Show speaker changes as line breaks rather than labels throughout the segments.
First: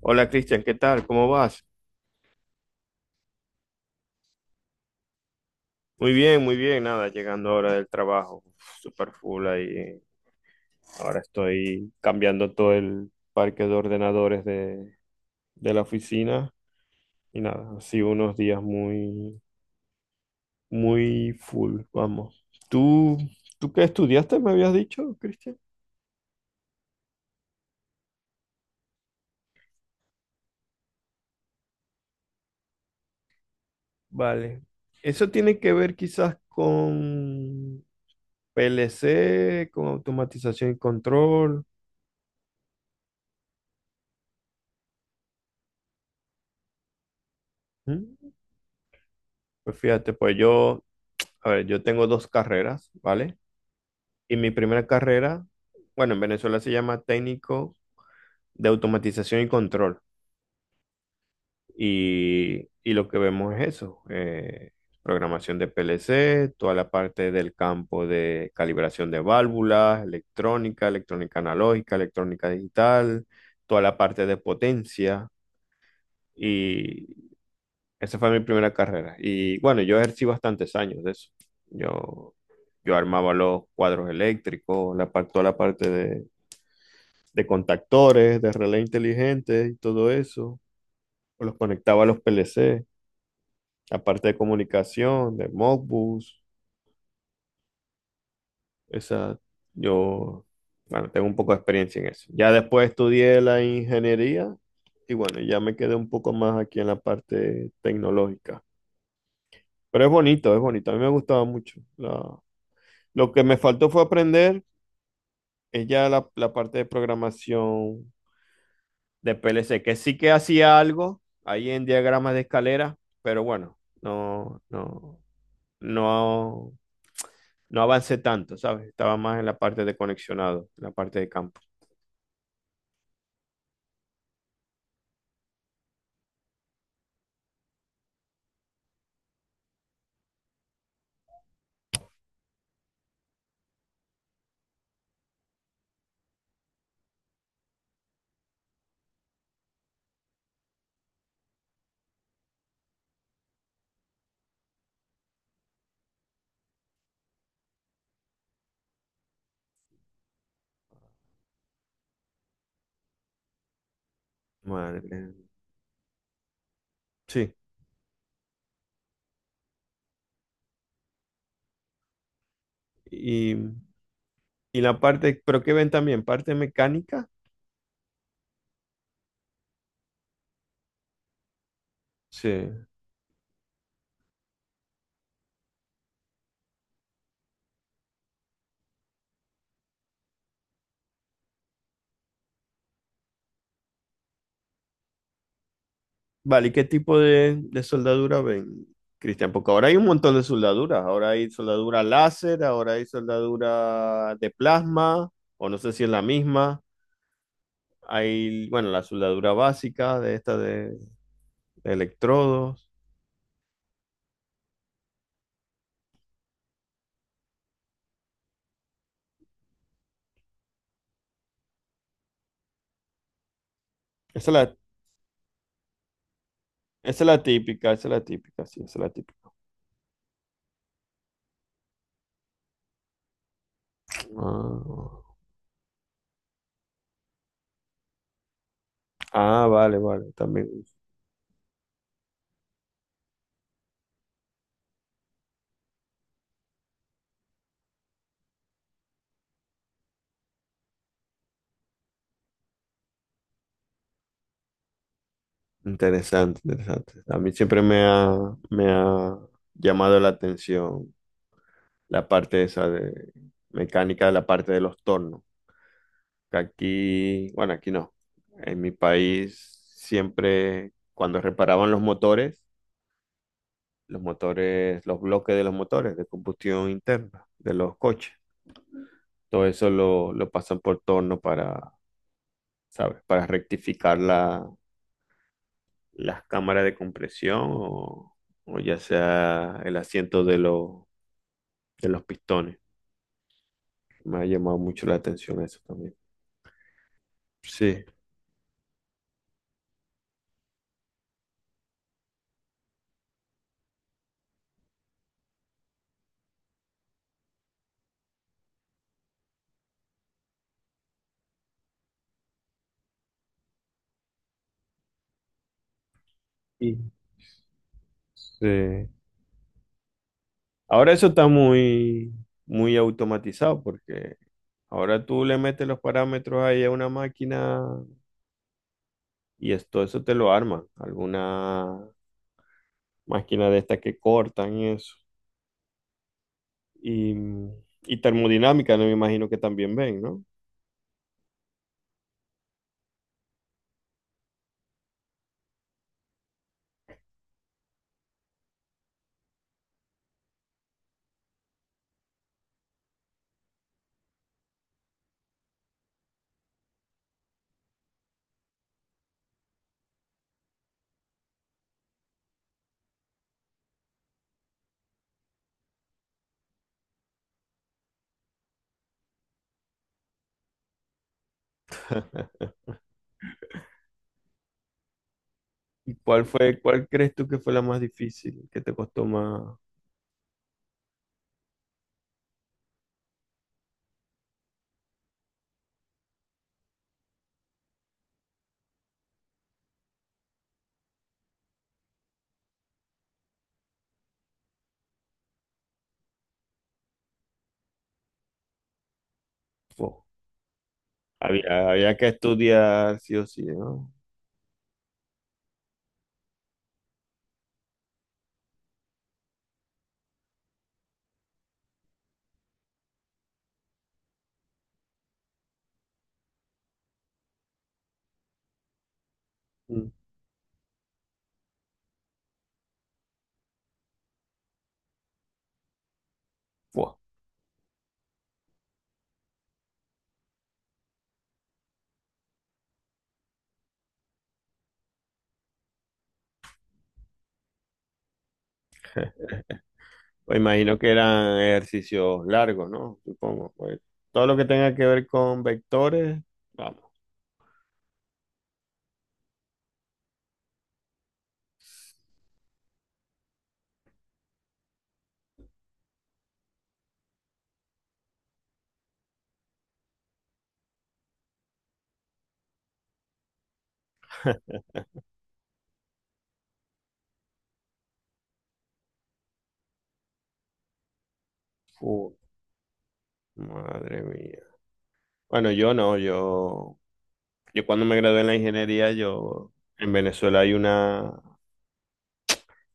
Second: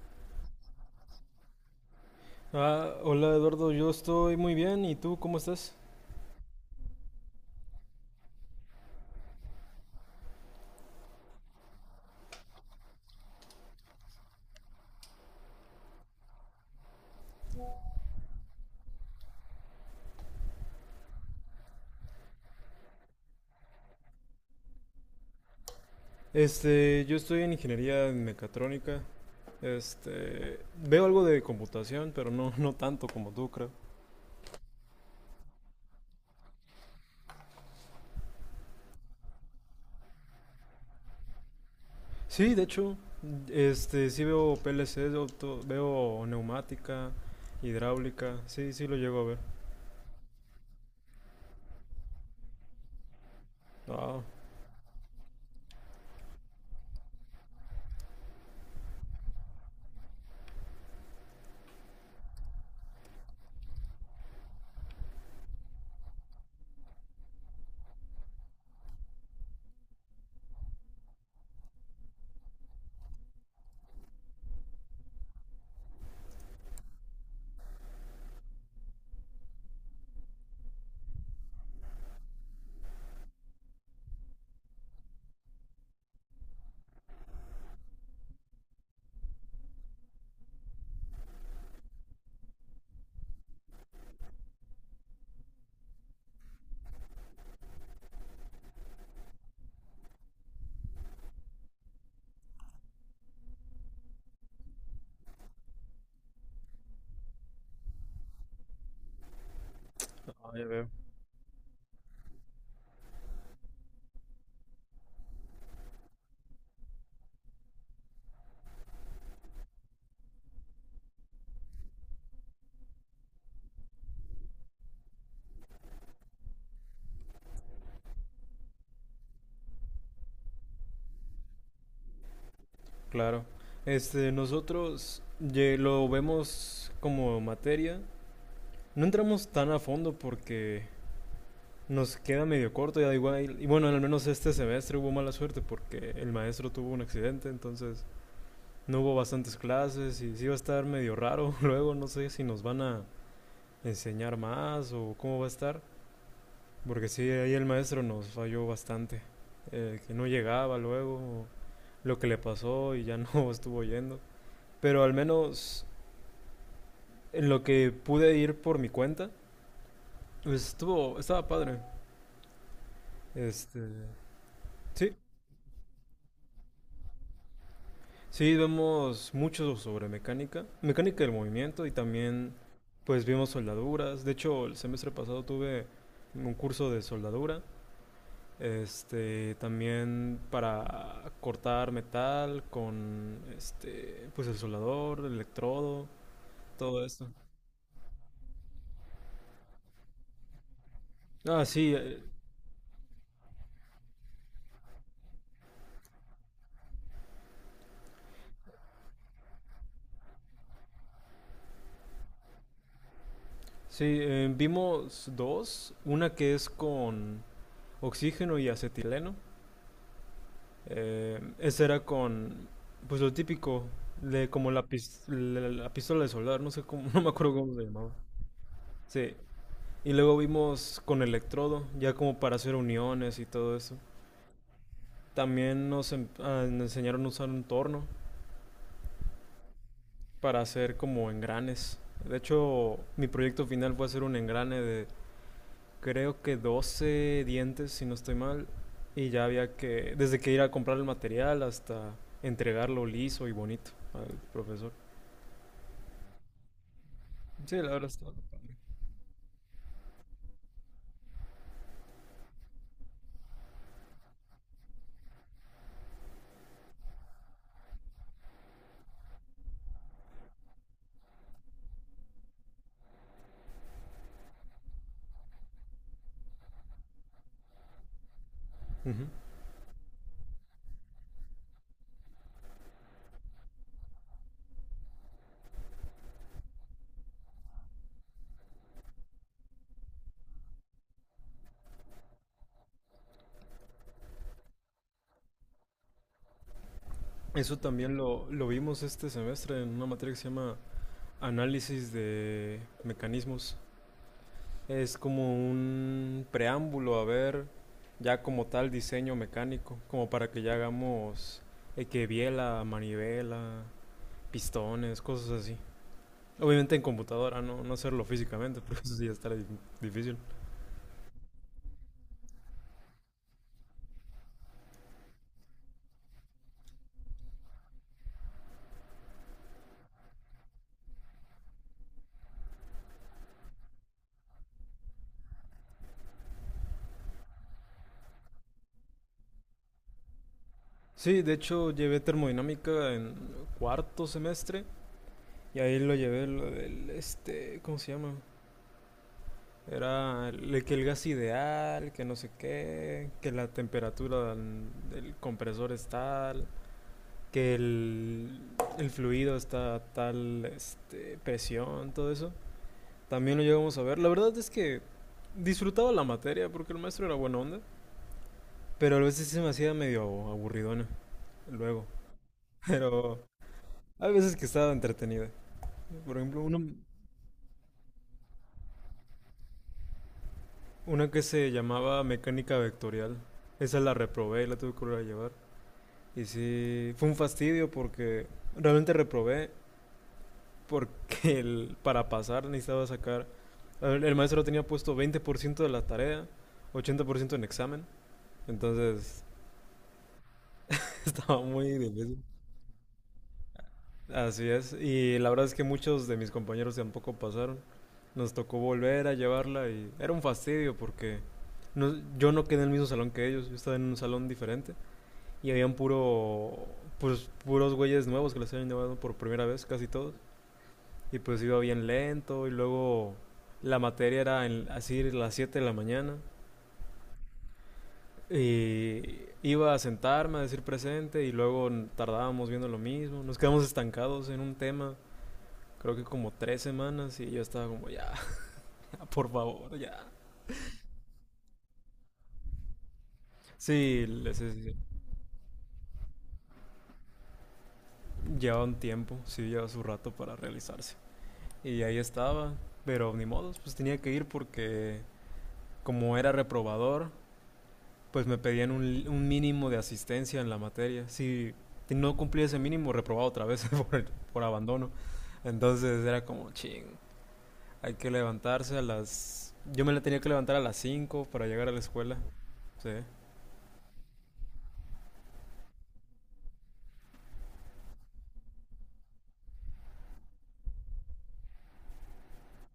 Hola Cristian, ¿qué tal? ¿Cómo vas?
Hola Eduardo, yo estoy muy bien. ¿Y tú cómo estás?
Muy bien, muy bien. Nada, llegando ahora del trabajo, super full ahí. Ahora estoy cambiando todo el parque de ordenadores de la oficina y nada, así unos días muy, muy full, vamos. ¿Tú qué estudiaste, me habías dicho, Cristian?
Yo estoy en ingeniería en mecatrónica. Este, Veo algo de computación, pero no, no tanto como tú, creo.
Vale. Eso tiene que ver quizás con PLC, con automatización y control.
Sí, de hecho, sí veo PLC, veo neumática,
¿Mm?
hidráulica. Sí, sí lo llego a ver.
Pues fíjate, pues yo, a ver, yo tengo dos carreras, ¿vale?
Ah,
Y mi primera carrera, bueno, en Venezuela se llama técnico de automatización y control. Y lo que vemos es eso, programación de PLC, toda la parte del campo de calibración de válvulas, electrónica, electrónica analógica, electrónica digital, toda la parte de potencia. Esa fue mi primera carrera. Y bueno, yo ejercí bastantes años de eso. Yo, yo armaba los cuadros eléctricos, toda la parte de contactores, de relé inteligente y todo eso. Los conectaba a los PLC, la parte de comunicación, de Modbus. Esa, yo, bueno, tengo un poco de experiencia en eso. Ya después estudié la ingeniería y bueno, ya me quedé un poco más aquí en la parte tecnológica. Pero es bonito, es bonito. A mí me gustaba mucho. Lo que me faltó fue aprender es ya la parte de programación de PLC, que sí que hacía algo ahí en diagramas de escalera, pero bueno, no, no avancé tanto, ¿sabes? Estaba más en la parte de conexionado, en la parte de campo.
claro. Nosotros lo vemos como materia. No entramos tan a fondo porque nos queda medio corto, ya igual. Y bueno, al menos este semestre hubo mala suerte porque el maestro tuvo un accidente, entonces no hubo bastantes clases y sí va a estar medio raro. Luego no sé si nos van a enseñar más o cómo va a estar, porque sí, ahí el maestro nos falló bastante. Que no llegaba luego, lo que le pasó y ya no estuvo yendo.
Madre.
Pero al
mía.
menos en
Sí.
lo que pude ir por mi cuenta, estaba padre.
Y,
Este,
y la
sí,
parte, pero ¿qué ven también? ¿Parte mecánica?
Sí, vemos mucho sobre mecánica, mecánica del movimiento y
Sí.
también pues vimos soldaduras. De hecho, el semestre pasado tuve un curso de soldadura, este también para cortar metal con este pues el soldador, el electrodo,
Vale, ¿y qué
todo
tipo
esto.
de soldadura ven, Cristian? Porque ahora hay un montón de soldaduras. Ahora hay
Ah, sí,
soldadura láser, ahora hay soldadura de plasma, o no sé si es la misma. Bueno, la soldadura básica de esta de electrodos.
sí, vimos dos, una que es con oxígeno y acetileno. Eh, ese era con, pues lo típico,
Esa
de
es
como
la,
la pistola de soldar, no sé cómo, no
esa es
me
la
acuerdo cómo se
típica, esa
llamaba.
es la típica, sí, esa es la
Sí,
típica.
y luego vimos con electrodo, ya como para hacer uniones y todo eso. También nos enseñaron a usar un torno
Ah, ah, vale, vale,
para
también.
hacer como engranes. De hecho, mi proyecto final fue hacer un engrane de creo que 12 dientes, si no estoy mal, y ya había que, desde que ir a comprar el material hasta entregarlo liso y bonito al profesor.
Interesante, interesante. A mí
Sí,
siempre
la
me
verdad.
ha, me ha llamado la atención la parte esa de mecánica de la parte de los tornos. Aquí, bueno, aquí no. En mi país siempre, cuando reparaban los motores, los bloques de los motores de combustión interna de los coches,
Ujú.
todo eso lo pasan por torno para, ¿sabes? Para rectificar las cámaras de compresión o ya sea el asiento de los pistones. Me ha llamado mucho la atención eso también.
Eso
Sí.
también lo vimos este semestre en una materia que se llama Análisis de Mecanismos. Es como un preámbulo a ver ya como tal diseño mecánico, como para que ya hagamos que biela, manivela, pistones, cosas así.
Sí.
Obviamente en computadora, no, no hacerlo físicamente, porque
Sí.
eso sí ya difícil.
Ahora eso está muy, muy automatizado porque ahora tú le metes los parámetros ahí a una máquina y esto, eso te lo arma. Alguna máquina de estas que cortan y eso. Y, y termodinámica, no me imagino que también ven, ¿no?
Sí, de hecho llevé termodinámica en cuarto semestre y ahí lo llevé lo del, este, ¿cómo se llama? Era el, que el gas ideal, que no sé qué, que la temperatura del, del compresor es tal, que el, el fluido está a tal este, presión, todo eso. También lo llegamos a ver. La verdad es que disfrutaba la materia porque el maestro era buena onda, pero a veces sí se me hacía medio aburridona luego. Pero hay veces que estaba entretenida.
¿Y
Por
cuál
ejemplo,
fue, cuál crees tú que fue la más difícil, que te costó más?
una que se llamaba mecánica vectorial. Esa la reprobé y la tuve que volver a llevar. Y sí, fue un fastidio porque realmente reprobé porque para pasar necesitaba sacar, el maestro tenía puesto 20% de la tarea, 80% en examen, entonces
Fua.
estaba muy
Había que
difícil.
estudiar sí o sí, ¿no?
Así es, y la verdad es que muchos de mis compañeros tampoco pasaron, nos tocó volver a llevarla y era un fastidio porque yo no quedé en el mismo salón que ellos, yo estaba en un salón diferente y habían puros güeyes nuevos que les habían llevado por primera vez, casi
Mm,
todos. Y pues iba bien lento y luego la materia era en, así a las 7 de la mañana.
fua.
Y iba a sentarme a decir presente y luego tardábamos viendo lo mismo. Nos quedamos estancados en un tema, creo que como 3 semanas y yo estaba como, ya, por favor, ya.
Pues imagino que eran ejercicios largos, ¿no? Supongo. Pues
Sí,
todo lo que tenga que ver con vectores, vamos.
llevaba un tiempo, sí, llevaba su rato para realizarse. Y ahí estaba, pero ni modos, pues tenía que ir porque como era reprobador, pues me pedían un mínimo de asistencia en la materia. Si no cumplía ese mínimo, reprobaba otra vez por abandono. Entonces era como, ching, hay que levantarse a las... Yo me la tenía que levantar a las 5 para llegar a la
Uh,
escuela. Sí,
madre mía. Bueno, yo no, yo cuando me gradué en la ingeniería, yo en Venezuela hay una,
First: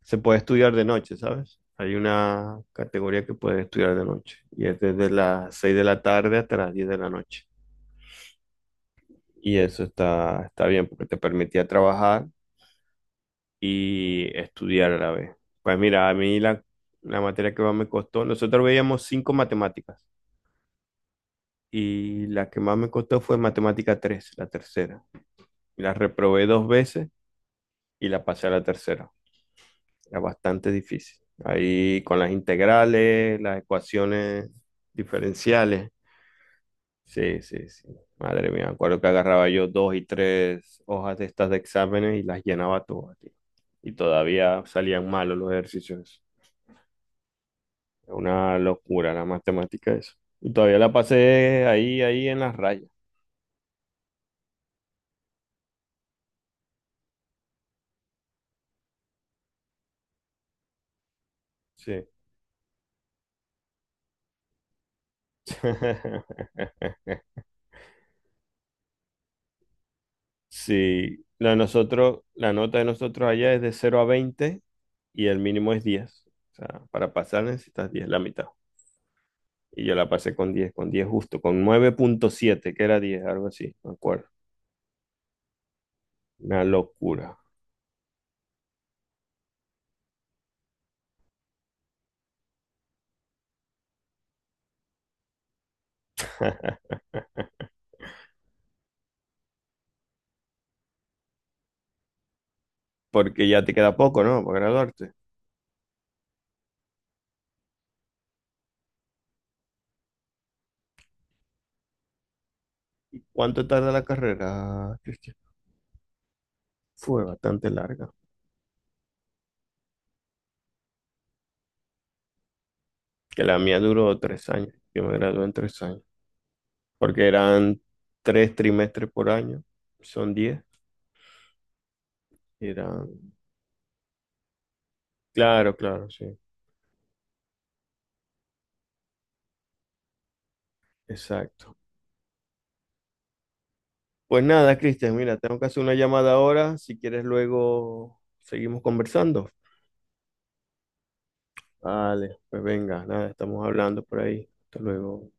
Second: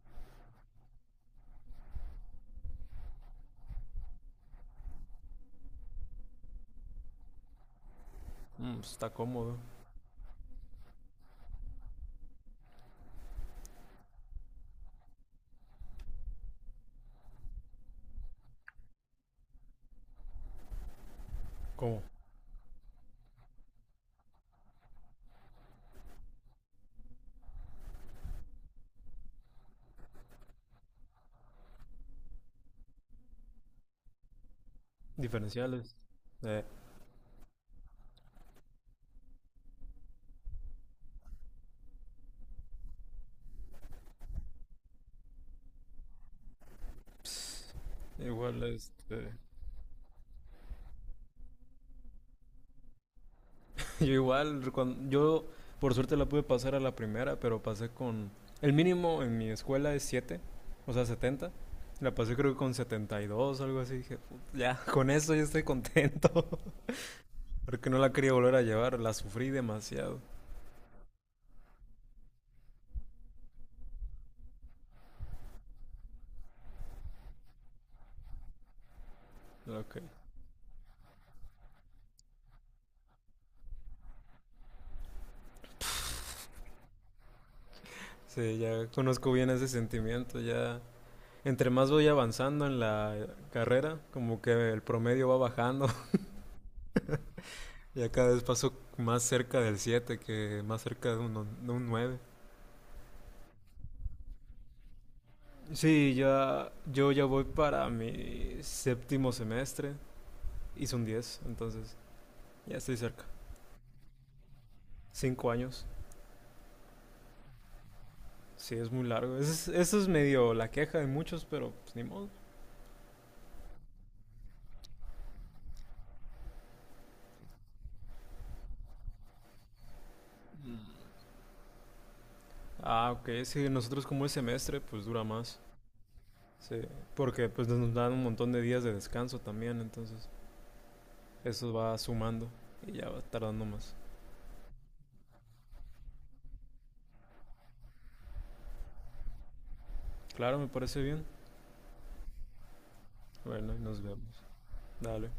se puede estudiar de noche, ¿sabes? Hay una categoría que puedes estudiar de noche y es desde las 6 de la tarde hasta las 10 de la noche.
mm, pues, está
Y
cómodo.
eso está bien porque te permitía trabajar y estudiar a la vez. Pues mira, a mí la materia que más me costó, nosotros veíamos cinco matemáticas
¿Cómo?
y la que más me costó fue matemática 3, la tercera. La reprobé dos veces y la pasé a la tercera. Era bastante difícil. Ahí con las integrales, las ecuaciones diferenciales.
Diferenciales. Eh,
Sí, sí, sí. Madre mía, me acuerdo que agarraba yo dos y tres hojas de estas de exámenes y las llenaba todas, tío. Y todavía salían malos los ejercicios.
pss,
Es una
Igual,
locura la
este...
matemática eso. Y todavía la pasé ahí, ahí en las rayas.
Yo igual, yo por suerte la pude pasar a la primera, pero pasé con... El mínimo en mi escuela es 7, o sea, 70.
Sí.
La pasé creo que con 72, algo así. Dije, Ya, con eso ya estoy contento". Porque no la quería volver a llevar, la sufrí demasiado.
Sí. La de nosotros, la nota de nosotros allá es de cero a 20 y el mínimo es 10. O sea, para pasar necesitas 10 la mitad.
Lo
Y yo la pasé con 10 con 10 justo, con 9,7 que era 10 algo así, me acuerdo. Una locura.
sí, ya conozco bien ese sentimiento, ya... Entre más voy avanzando en la carrera, como que el promedio va bajando. Ya cada vez paso más cerca del 7 que más cerca de de un nueve.
Porque ya te queda poco, ¿no? Para graduarte.
Sí, ya, yo ya voy para mi séptimo semestre. Hice un 10, entonces ya estoy cerca.
¿Cuánto tarda la carrera, Cristian?
5 años.
Fue bastante larga,
Sí, es muy largo. Eso es medio la queja de muchos, pero pues ni modo.
que la mía duró 3 años. Yo me gradué en 3 años, porque eran 3 trimestres por año, son 10.
Ah, ok.
Eran,
Sí, nosotros como el semestre, pues dura más.
claro, claro, sí,
Sí, porque pues nos dan un montón de días de descanso también, entonces eso
exacto.
va sumando y ya va tardando más.
Pues nada, Cristian, mira, tengo que hacer una llamada ahora. Si quieres, luego seguimos conversando.
Claro, me parece bien.
Vale, pues venga, nada, estamos
Bueno, y
hablando
nos
por
vemos.
ahí. Hasta
Dale.
luego.